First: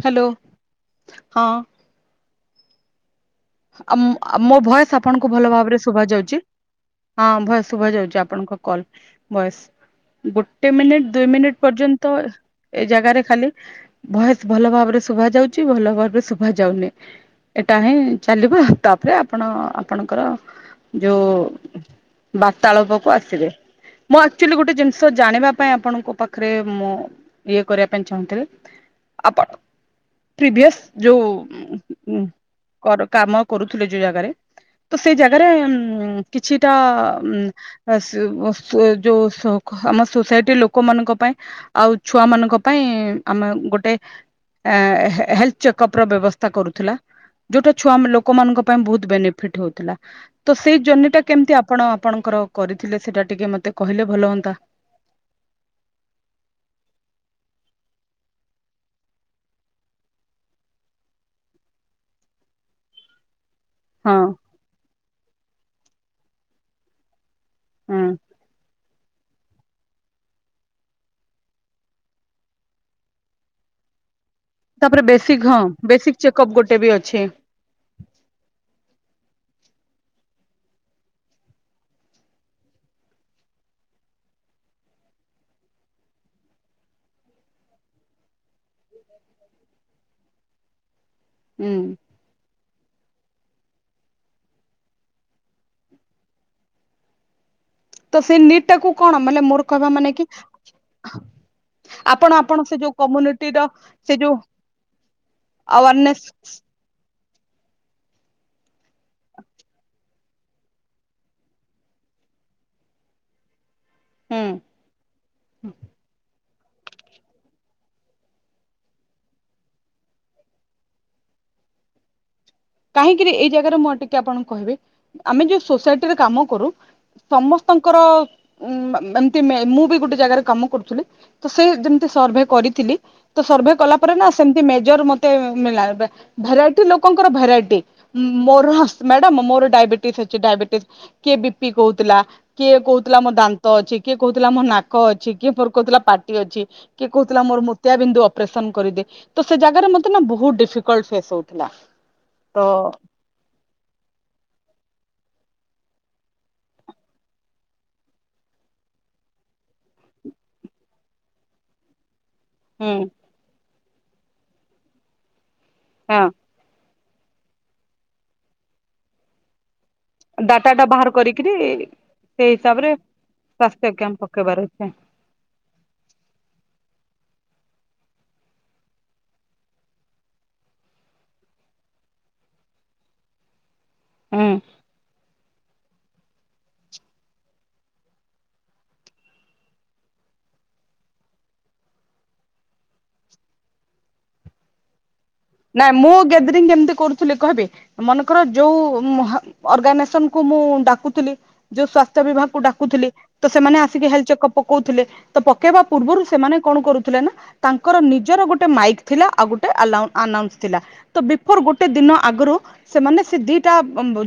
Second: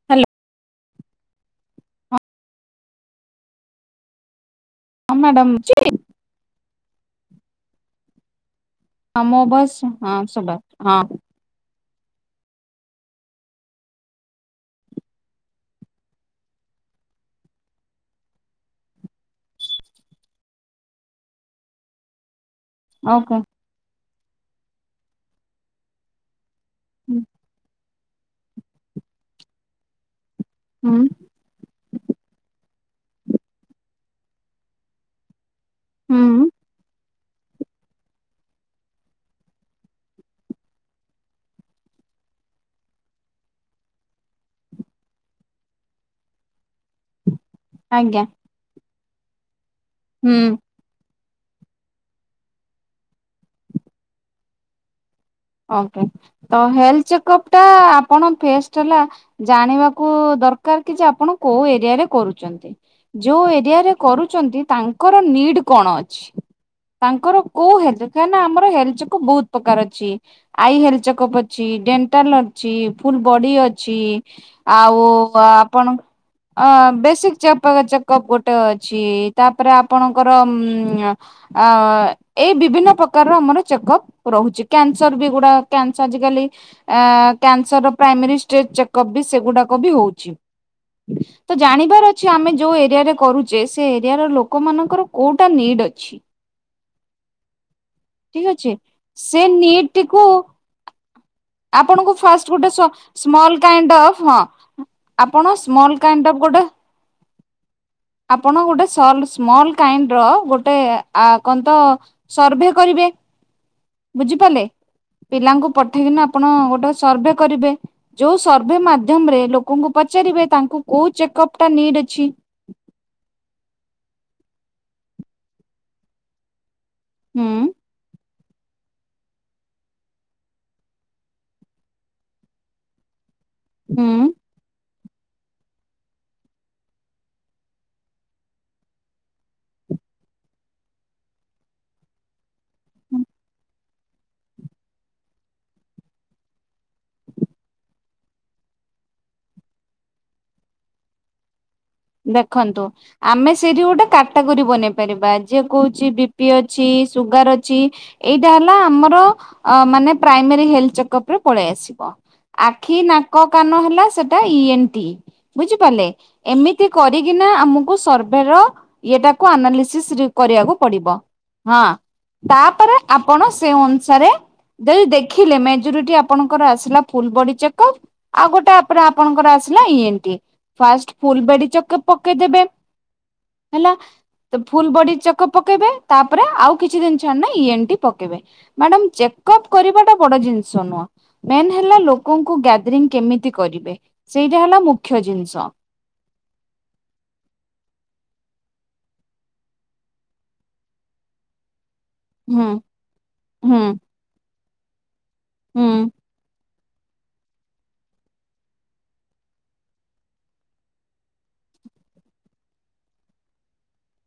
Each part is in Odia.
ହ୍ୟାଲୋ ହଁ। ଆ ମୋ ଭୟସ ହଁ ଆପଣଙ୍କୁ ଭଲ ମ୍ୟାଡାମ ଅଛି ଭାବରେ ଶୁଭ ଯାଉଛି? ହଁ ଭଏସ ଶୁଭ ଯାଉଛି ଆପଣଙ୍କ କଲ। ମୋ ବସ୍ ଭଏସ୍ ହଁ ଶୁଭା ଗୋଟେ ହଁ ମିନିଟ ଦୁଇ ମିନିଟ୍ ପର୍ଯ୍ୟନ୍ତ ଏ ଜାଗାରେ ଖାଲି ବୟସ ଭଲ ଭାବରେ ଶୁଭା ଯାଉଛି ଭଲ ଭାବରେ ଶୁଭା ଯାଉନି। ଏଇଟା ହିଁ ଚାଲିବ ତାପରେ ଆପଣ ଆପଣଙ୍କର ଯୋଉ ବାର୍ତ୍ତାଳପକୁ ଓକେ। ଆସିବେ। ମୁଁ ଆକ୍ଚୁଆଲି ଗୋଟେ ଜିନିଷ ଜାଣିବା ପାଇଁ ଆପଣଙ୍କ ପାଖରେ ପାଖରେ ମୁଁ ଇଏ କରିବା ପାଇଁ ଚାହୁଁଥିଲି ଆପଣ ପ୍ରଭିୟସ ହୁଁ ଯୋଉ କାମ କରୁଥିଲେ ଯୋଉ ଜାଗାରେ ତ ସେଇ ଜାଗାରେ ଉ ହୁଁ କିଛିଟା ଉ ଯୋଉ ଆମ ସୋସାଇଟି ଲୋକମାନଙ୍କ ପାଇଁ ଆଉ ଛୁଆ ମାନଙ୍କ ପାଇଁ ଆମେ ଗୋଟେ ହେଲ୍ଥ ଚେକଅପ୍ର ବ୍ୟବସ୍ଥା କରୁଥିଲା। ଯୋଉଟା ଛୁଆ ଆଜ୍ଞା ଲୋକମାନଙ୍କ ପାଇଁ ବହୁତ ବେନିଫିଟ ହଉଥିଲା। ହୁଁ ତ ସେଇ ଜର୍ଣ୍ନିଟା କେମିତି ଆପଣ ଆପଣଙ୍କର କରିଥିଲେ ସେଇଟା ଟିକେ ମତେ କହିଲେ ଭଲ ହୁଅନ୍ତା? ହଁ ହେଲ୍ଥ ଚେକପ ଟା ଆପଣ ପେଷ୍ଟ ହେଲା ଜାଣିବାକୁ ଦରକାର କି ଯେ ଆପଣ କୋଉ ଏରିଆରେ କରୁଛନ୍ତି। ଯେଉଁ ଏରିଆରେ ହଁ କରୁଛନ୍ତି ତାଙ୍କର ନିଡ଼୍ କଣ ଅଛି। ତାଙ୍କର କୋ ହୁଁ ହେଲ୍ଥ କାଁ ନା ଆମର ହେଲଥ ଯକୁ ବହୁତ ପ୍ରକାର ଅଛି। ଆଇ ହେଲ୍ଥ ଚେକଅପ୍ ଅଛି ଡେଣ୍ଟାଲ ଅଛି ଫୁଲ ବଡି ଅଛି। ଆଉ ତାପରେ ବେସିକ ହଁ ଆପଣ ବେସିକ ଚେକଅପ ଅ ଗୋଟେ ବି ଅଛି ବେଶିକ [unintelligible] ଗୋଟେ ଅଛି ତାପରେ ଆପଣଙ୍କର ଅ ଏଇ ବିଭିନ୍ନ ପ୍ରକାରର ଆମର ଚେକପ ରହୁଛି। କ୍ୟାନ୍ କ୍ୟାନ୍ସର ବି ଗୁଡା କ୍ୟାନଶ୍ ଆଜି କାଲି କ୍ୟାନସର ର ପ୍ରାଇମେରୀ ଷ୍ଟେଜ ଚେକଅପ୍ ବି ସେଗୁଡାକ ବି ହଉଛି। ତ ହୁଁ ଜାଣିବାର ଅଛି ଅଛି ଆମେ ଯୋଉ ଏରିଆରେ କରୁଛେ ସେ ଏରିଆରେ ଲୋକମାନଙ୍କର କୋଉଟା ନିଡ୍ ଅଛି। [inaudible] ତ ସେଇ ଠିକ ଅଛି ନିଡ୍ କୁ କଣ ସେ ମାନେ ମୋର ନିଡ୍ କହିବା ମାନେ ଟିକୁ କି ଆପଣଙ୍କୁ ଆପଣ ଫାଷ୍ଟ ଆପଣ ଗୋଟେ ସେ ଯୋଉ ସ୍ମଲ କମ୍ୟୁନିଟିର କାଇଣ୍ଡ ସେ ଅଫ୍ ଯୋଉ ହଁ ଆପଣ ସ୍ମଲ୍ କାଇଣ୍ଡ୍ ଅଫ୍ ଆୱାରନେସ ଗୋଟେ [inaudible] ଆପଣ ଗୋଟେ ସଲ - ସ୍ମଲ କାଇଣ୍ଡ ର ଗୋଟେ ଆ କହନ୍ତ ସର୍ଭେ କରିବେ ହୁଁ ବୁଝିପାରିଲେ। ପିଲାଙ୍କୁ ପଠେଇକିନା ଆପଣ ଗୋଟେ ସର୍ଭେ କରିବେ। ଯୋଉ ସର୍ଭେ ମାଧ୍ୟମ ରେ ଲୋକଙ୍କୁ ପଚାରିବେ ତାଙ୍କୁ କୋଉ ଚେକଅପ ନିଡ୍ ଅଛି। କାହିଁକିରି ଏଇ ଜାଗାରେ ମୁଁ ଟିକେ ଆପଣଙ୍କୁ କହିବି ଆମେ ଯୋଉ ସୋସାଇଟିରେ କାମ କରୁ ହୁଁ ସମସ୍ତଙ୍କ ଙ୍କର ଏମତି ମୁଁ ବି ଗୋଟେ ଜାଗାରେ କାମ କରୁଥିଲି। ତ ସେ ଯେମିତି ସର୍ଭେ କରିଥିଲି ତ ସର୍ଭେ କଲା ପରେ ହୁଁ ନା ସେମତି ମେଜର ମତେ [unintelligible] ଭେରାଇଟି ଲୋକଙ୍କର ଭେରାଇଟି ପେ ମୋର ମ୍ୟାଡମ୍ ମୋର ଡାଇବେଟିସ୍ ଅଛି। ଡାଇବେଟିସ କିଏ ବିପି କହୁଥିଲା। କିଏ କହୁଥିଲା ମୋ ଦାନ୍ତ ଅଛି କିଏ କହୁଥିଲା ମୋ ନାକ ଅଛି କିଏ କହୁଥିଲା ପାଟି ଅଛି। କିଏ କହୁଥିଲା ମୋର ମୁତିଆ ବିନ୍ଦୁ ଅପରେସନ କରିଦେ ତ ସେ ଜାଗାରେ ମତେ ନା ବହୁତ ଡିଫିକଲଟ ଫେସ ହଉଥିଲା। ତ ଦେଖନ୍ତୁ ଆମେ ସେଇଠି ଗୋଟେ କାଟାକରି ବନେଇ ପାରିବା ଯିଏ କହୁଛି ବିପି ଅଛି ସୁଗାର ଅଛି ଏଇଟା ହେଲା ଆମର ମାନେ ପ୍ରାଇମାରୀ ହେଲ୍ ଥ ଚେକପରେ ପଳେଇ ଆସିବ। ଆଖି ହୁଁ ନାକ କାନ ହେଲା ସେଇଟା ଇଏନିଟି ବୁଝିପାରିଲେ ହଁ ଏମିତି କି କରିକିନା ଆମକୁ ସର୍ଭେ ର ଇଏଟାକୁ ଆନାଲିସିସ୍ ଡାଟା କରିବାକୁ ଟା ପଡିବ ବାହାର କରିକିରି ହଁ। ସେଇ ହିସାବରେ ତାପରେ ଆପଣ ସେ ସ୍ୱାସ୍ଥ୍ୟ କ୍ୟାମ୍ପ ଅନୁସାରେ ପକେଇବାର ଅଛି ଦିଲ୍ ଦେଖ ଦେଖିଲେ ମେଜରିଟି ଆପଣଙ୍କର ଆସିଲା ଫୁଲ୍ ବଡି ଚେକପ୍ ଆଉ ଗୋଟେ ଆପରେ ଆପଣଙ୍କର ଆସିଲା ଇଏନିଟ୍ ଫାଷ୍ଟ ଫୁଲ୍ ବଡି ଚେକପ୍ ପକେଇଦେବେ ହେଲା ହୁଁ। ତ ଫୁଲ ବଡି ଚକେପ ପକେଇବେ ତାପରେ ଆଉ କିଛି ଦିନ ଛାଡ଼ିଲେ ଇଏନ୍ଟି ପକେଇବେ। ମ୍ୟାଡାମ୍ ଚେକଅପ୍ କରିବା ଟା ବଡ ଜିନିଷ ନୁହଁ। ମେନ୍ ହେଲା ଲୋକଙ୍କୁ ଗ୍ୟାଦରିଂ କେମିତି କରିବେ ସେଇଟା ହେଲା ମୁଖ୍ୟ ଜିନିଷ। ନାଇଁ ମୁଁ ଗ୍ୟାଦରିଂ କେମିତି କରୁଥିଲି କହିବି? ମନେକର ଯୋଉ ହ ଅର୍ଗାନାଇଜେସନ କ ମୁଁ ଡାକୁଥିଲି। ଯୋଉ ସ୍ଵାସ୍ଥ୍ୟ ବିଭାଗକୁ ହୁଁ ଡାକୁୁଥିଲି ତ ସେମାନେ ହୁଁ ଆସିକି ହେଲଥ ଚେକଅପ୍ ପକଉଥିଲେ ତ ପକେଇବା ହୁଁ ପୂର୍ବରୁ ସେମାନେ କଣ କରୁଥିଲେ ନା ତାଙ୍କର ନିଜର ଗୋଟେ ମାଇକ୍ ଥିଲା ଆଉ ଗୋଟେ ଆଲାଉ - ଆନାଉନ୍ସ ଥିଲା। ତ ବିଫୋରୁ ଗୋଟେ ଦିନ ଆଗରୁ ସେମାନେ ସେ ଦିଟା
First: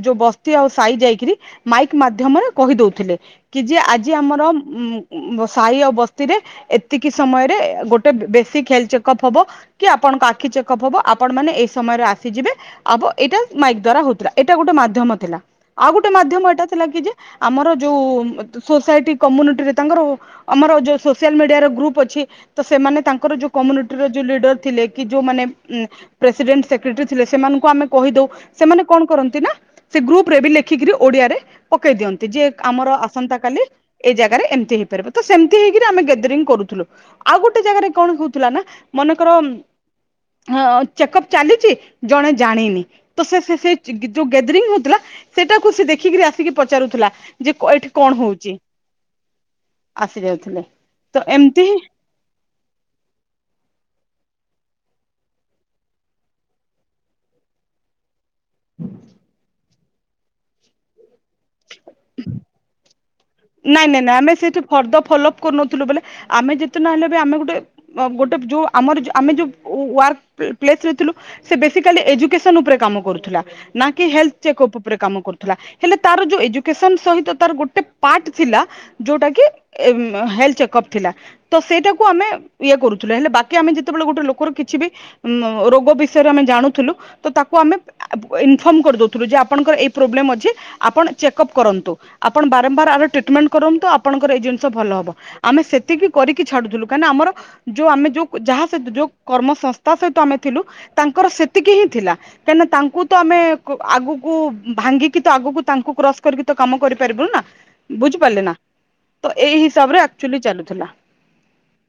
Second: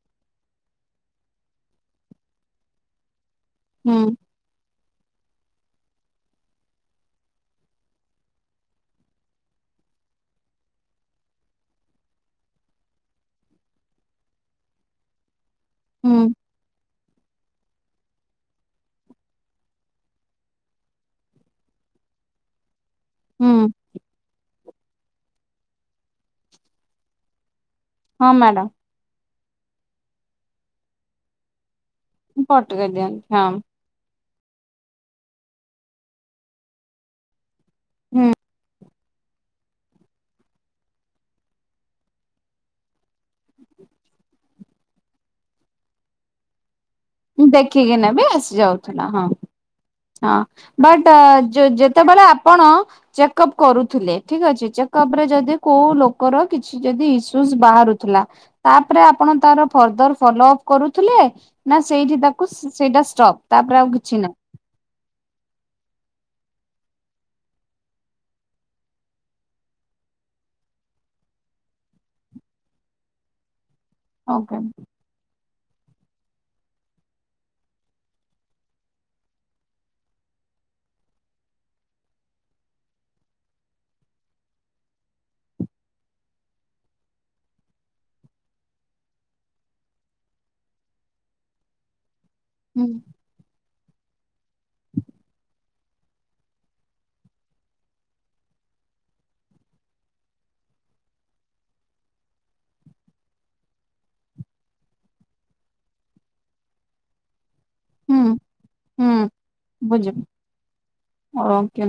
ଯୋଉ ବସ୍ତି ଆଉ ସହି ଜାଇକିରି [unintelligible] ମାଇକ୍ ମାଧ୍ୟମରେ କହି ଦଉଥିଲେ କି ଯେ ହୁଁ ଆଜି ଆମର ମୁଁ ସାହି ଆଉ ବସ୍ତିରେ ଏତିକି ସମୟରେ ଗୋଟେ ବେସିକ୍ ହେଲ୍ ଥ ଚେକଅପ୍ ହବ। କି ଆପଣଙ୍କ ଆଖି ଚେକଅପ୍ ହବ ଆପଣ ମାନେ ଏଇ ସମୟରେ ଆସିଯିବେ ଆବ ଏଇଟା ମାଇକ୍ ଦ୍ଵାରା ହଉଥିଲା ଏଇଟା ଗୋଟେ ମାଧ୍ୟମ ଥିଲା, ଆଉ ଗୋଟେ ହୁଁ ମାଧ୍ୟମ ଏଟା ଥିଲା କି ଯେ ଆମର ଯୋଉ ସୋସାଇଟି କମ୍ୟୁନିଟିରେ ତାଙ୍କର ଓ ଆମର ଯୋଉ ସୋସିଆଲ ମିଡିଆ ର ଗ୍ରୁପ୍ ଅଛି ତ ସେମାନେ ତାଙ୍କର ହୁଁ ଯୋଉ କମୁନିଟିର ଯଉ ଲିଡର ଥିଲେ କି ଯୋଉମାନେ ପ୍ରେସିଡେଣ୍ଟ ସେକ୍ରେଟାରୀ ଥିଲେ ସେମାନଙ୍କୁ ଆମେ କହି ଦଉ ହଁ ମ୍ୟାଡାମ ସେମାନେ କଣ କରନ୍ତି ନା ସେ ଗ୍ରୁପ ରେ ବି ଲେଖିକିରି ଓଡିଆରେ ପକେଇ ଦିଅନ୍ତି। ଯେ ପଟେଇ ଆମର ଦିଅନ୍ତୁ ଆସନ୍ତା ହଁ କାଲି ଏଇ ଜାଗାରେ ଏମିତି ହେଇପାରିବ। ତ ସେମିତି ହେଇକିରି ଆମେ ଗ୍ୟାଦରିଂ କରୁଥିଲୁ ଆଉ ଗୋଟେ ଜାଗାରେ କଣ ହଉଥିଲା ନା ମନେକର ହଁ ଚେକପ ଚାଲିଛି ଜଣେ ଜାଣିନି। ତ ସେ ସେ ସେ ଯୋଉ ଗାଦରିଂ ହଉଥିଲା। ସେଟାକୁ ସେ ଦେଖିକିରି ଆସିକି ପଚାରୁଥିଲା। ଯେ ଏଠି ଦେଖିକିନା କଣ ବି ହଉଛି ଆସି ଯାଉଥିଲା। ହଁ ଆସି ହଁ ଯାଉଥିଲେ ବଟ୍ ତ ଯଯ ଏମିତି ହିଁ ଯେତେବେଳେ ଆପଣ ଚେକ ଅପ କରୁଥିଲେ ଠିକ ଅଛି ଚେକଅପ ରେ ଯଦି କୋଉ ଲୋକର କିଛି ଯଦି ଇସୁସ୍ ବାହରୁଥିଲା। ତାପରେ ଆପଣ ତାର ଫର୍ଦର ଫଲୋଅପ କରୁଥିଲେ ନା ସେଇଠି ତାକୁ ସେଇଟା ଷ୍ଟପ। ନାଇଁ ନାଇଁ ନାଇଁ ଆମେ ସେଇଠି ଫର୍ଦର ଫଲୋଅପ କରୁନଥିଲୁ ବୋଲେ ଆମେ ଯେତେ ନହଲେ ବି ଆମେ ଗୋଟେ ଗୋଟେ ଯୋଉ ଆମର ଯ ଆମେ ଯୋଉ ୱର୍କ ପ୍ଲେସ ରେ ଥିଲୁ ସେ ବେସିକାଲି ଏଜୁକସନ ଉପରେ କାମ କରୁଥିଲା। ନା କି ହେଲଥ ଓକେ ଚେକଅପ୍ ଉପରେ କାମ କରୁଥିଲା। ହେଲେ ତାର ଯୋଉ ଏଜୁକସନ ସହିତ ତାର ଗୋଟେ ପାର୍ଟ ଥିଲା ଯୋଉଟା କି ହେଲଥ୍ ଚେକଅପ୍ ଥିଲା। ତ ସେଇଟାକୁ ଆମେ ଇଏ କରୁଥିଲେ। ହେଲେ ବାକି ଆମେ ଯେତେବେଳେ ଗୋଟେ ଲୋକର କିଛି ବି ଉ ରୋଗ ବିଷୟରେ ଆମେ ଜାଣୁଥିଲୁ। ତ ତାକୁ ଆମେ ଇନ୍‌ଫର୍ମ କରିଦଉଥିଲୁ ଯେ ଆପଣଙ୍କର ଏଇ ପ୍ରୋବ୍ଲେମ୍ ଅଛି। ଆପଣ ଚେକ୍ଅପ୍ କରନ୍ତୁ। ଆପଣ ବା ହୁଁ ବାରମ୍ବାର ଆର ଟ୍ରିଟମେଣ୍ଟ କରନ୍ତୁ ଆଣଙ୍କର ଏଇ ଜିନିଷ ଭଲ ହବ ଆମେ ସେତିକି କରିକି ଛାଡୁଥିଲୁ କାହିଁନା ଆମର ଯୋଉ ଆମେ ଯୋଉ ଯାହା ସହିତ ଯୋଉ କର୍ମ ସଂସ୍ଥା ସହିତ ଆମେ ଥିଲୁ ତାଙ୍କର ସେତିକି ହିଁ ଥିଲା କାହିଁକିନା ତାଙ୍କୁ ତ ଆମେ ଆଗକୁ ଭାଙ୍ଗିକି ତ ଆଗକୁ ତାଙ୍କୁ କ୍ରସ କରିକି ତ କାମ କରିପାରିବୁନୁ ନା ହୁଁ ବୁଝିପାରିଲେ ନା ହୁଁ ତ ଏଇ ହିସାବ ରେ ଆକଚୁଲି ଚାଲୁଥିଲା ଓକ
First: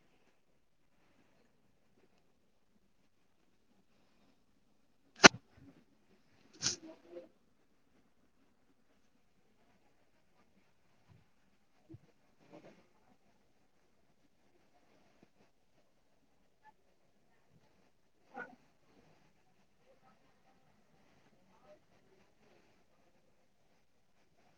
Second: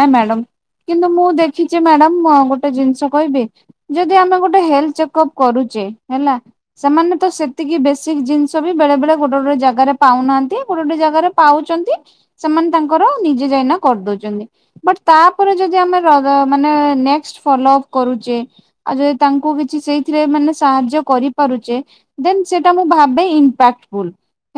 ନା ମ୍ୟାଡ଼ମ କିନ୍ତୁ ମୁଁ ଦେଖିଛି ମ୍ୟାଡାମ ଗୋଟେ ଜିନିଷ କହିବି ଯଦି ଆମେ ଗୋଟେ ହେଲଥ ଚେକଅପ୍ କରୁଛେ ହେଲା ସେମାନେ ତ ସେତିକି ବେସିକ ଜିନିଷ ବି ବେଳେ ବେଳେ ଗୋଟେ ଗୋଟେ ଜାଗାରେ ପାଉନାହାନ୍ତି ଗୋଟେ ଗୋଟେ ଜାଗାରେ ପାଉଛନ୍ତି ସେମାନେ ତାଙ୍କର ନିଜେ ଯାଇନା କରିଦଉଛନ୍ତି ବଟ ତାପରେ ଯଦି ଆମେ ମାନେ ନେକ୍ସଟ୍ ଫଲୋ ଅପ କରୁଛେ ଆଉ ଯଦି ତାଙ୍କୁ କିଛି ସେଇଥିରେ ମାନେ ସାହାଯ୍ୟ କରିପାରୁଛେ ଦେନ ସେଟା ମୁଁ ଭାବେ ଇମ୍ପାକ୍ଟଫୁଲ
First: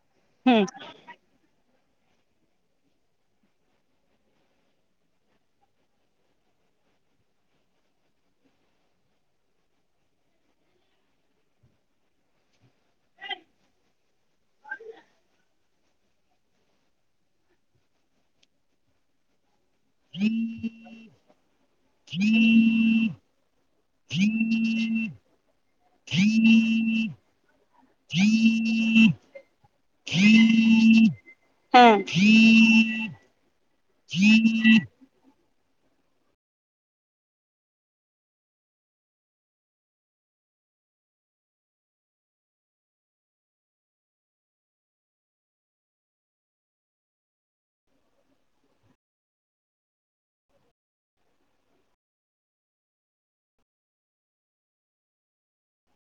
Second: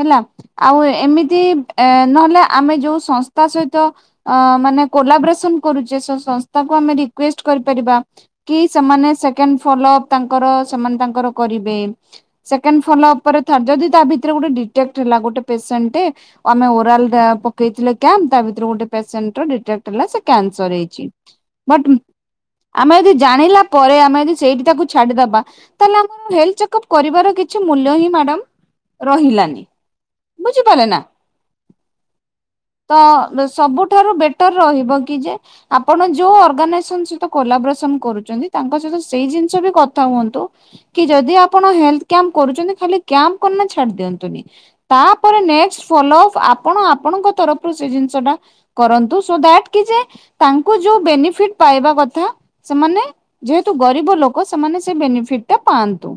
ହେଲା ହୁଁ ଆଉ ଏମିତି ଏ ନହେଲେ ଆମେ ଯୋଉ ସଂସ୍ଥା ସହିତ ଅ ମାନେ କୋଲାବରେସନ କରୁଛେ ସଂସ୍ଥାକୁ ଆମେ ରିକୁଏଷ୍ଟ କରିପାରିବା କି ସେମାନେ ସେକେଣ୍ଡ ଫଲୋଅପ ତାଙ୍କର ସେମାନେ ତାଙ୍କର କରିବେ ସେକେଣ୍ଡ ଫଲୋ ଉପ ପରେ ଯଦି ତା ଭିତରେ ଗୋଟେ ଡିଟ୍କେକ୍ଟ୍ ଥିଲା ଗୋଟେ ପେସେଣ୍ଟ ଟେ ଆମେ ଓରାଲ ପକେଇ ଥିଲେ କ୍ୟାମ୍ପ ତା ଭିତରେ ଗୋଟେ ପ୍ୟାସେଣ୍ଟ ର ଡିତେକ୍ଟ କାନସର ହେଇଛି ବଟ ଆମେ ଯଦି ଜାଣିଲା ପରେ ଆମେ ଯଦି ସେଇଠି ତାକୁ ଛାଡିଦବା ତାହେଲେ ଆମର ହେଲ୍ଥ ଚେକଅପ୍ କରିବାର କିଛି ମୂଲ୍ୟ ହିଁ ମ୍ୟାଡ଼ମ ରହିଲାନି ବୁଝିପାରିଲେ ନା ହଁ ତ ସବୁଠାରୁ ବେଟର ରହିବ କି ଯେ ଆପଣ ଯୋଉ ଅର୍ଗାନାଇଜେସନ ସହିତ କୋଲାବରେସନ କରୁଛନ୍ତି ତାଙ୍କ ସହିତ ସେଇ ଜିନିଷ ବି କଥା ହୁଅନ୍ତୁ କି ଯଦି ଆପଣ ହେଲଥ କ୍ୟାମ୍ପ କରୁଛନ୍ତି ଖାଲି କ୍ୟାମ୍ ଛାଡି ଦିଅନ୍ତୁନି ତାପରେ ନେକ୍ସଟ୍ ଫଲ ଆପଣ ଆପଣଙ୍କ ତରଫରୁ ସେ ଜିନିଷ ଟା କରନ୍ତୁ ସୋ ଦାଟ କି ଯେ ତାଙ୍କୁ ଯୋଉ ବେନିଫିଟ ପାଇବା କଥା ସେମାନେ ଯେହେତୁ ଗରିବ ଲୋକ ସେମାନେ ସେ ବେନିଫିଟ ଟା ପାଆନ୍ତୁ।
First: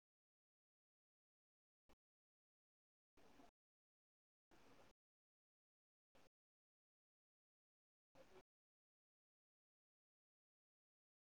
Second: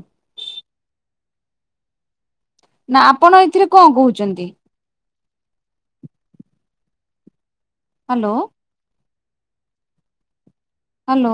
ନା ଆପଣ ଏଥିରେ କଣ କହୁଚନ୍ତି? ହାଲୋ। ହାଲୋ।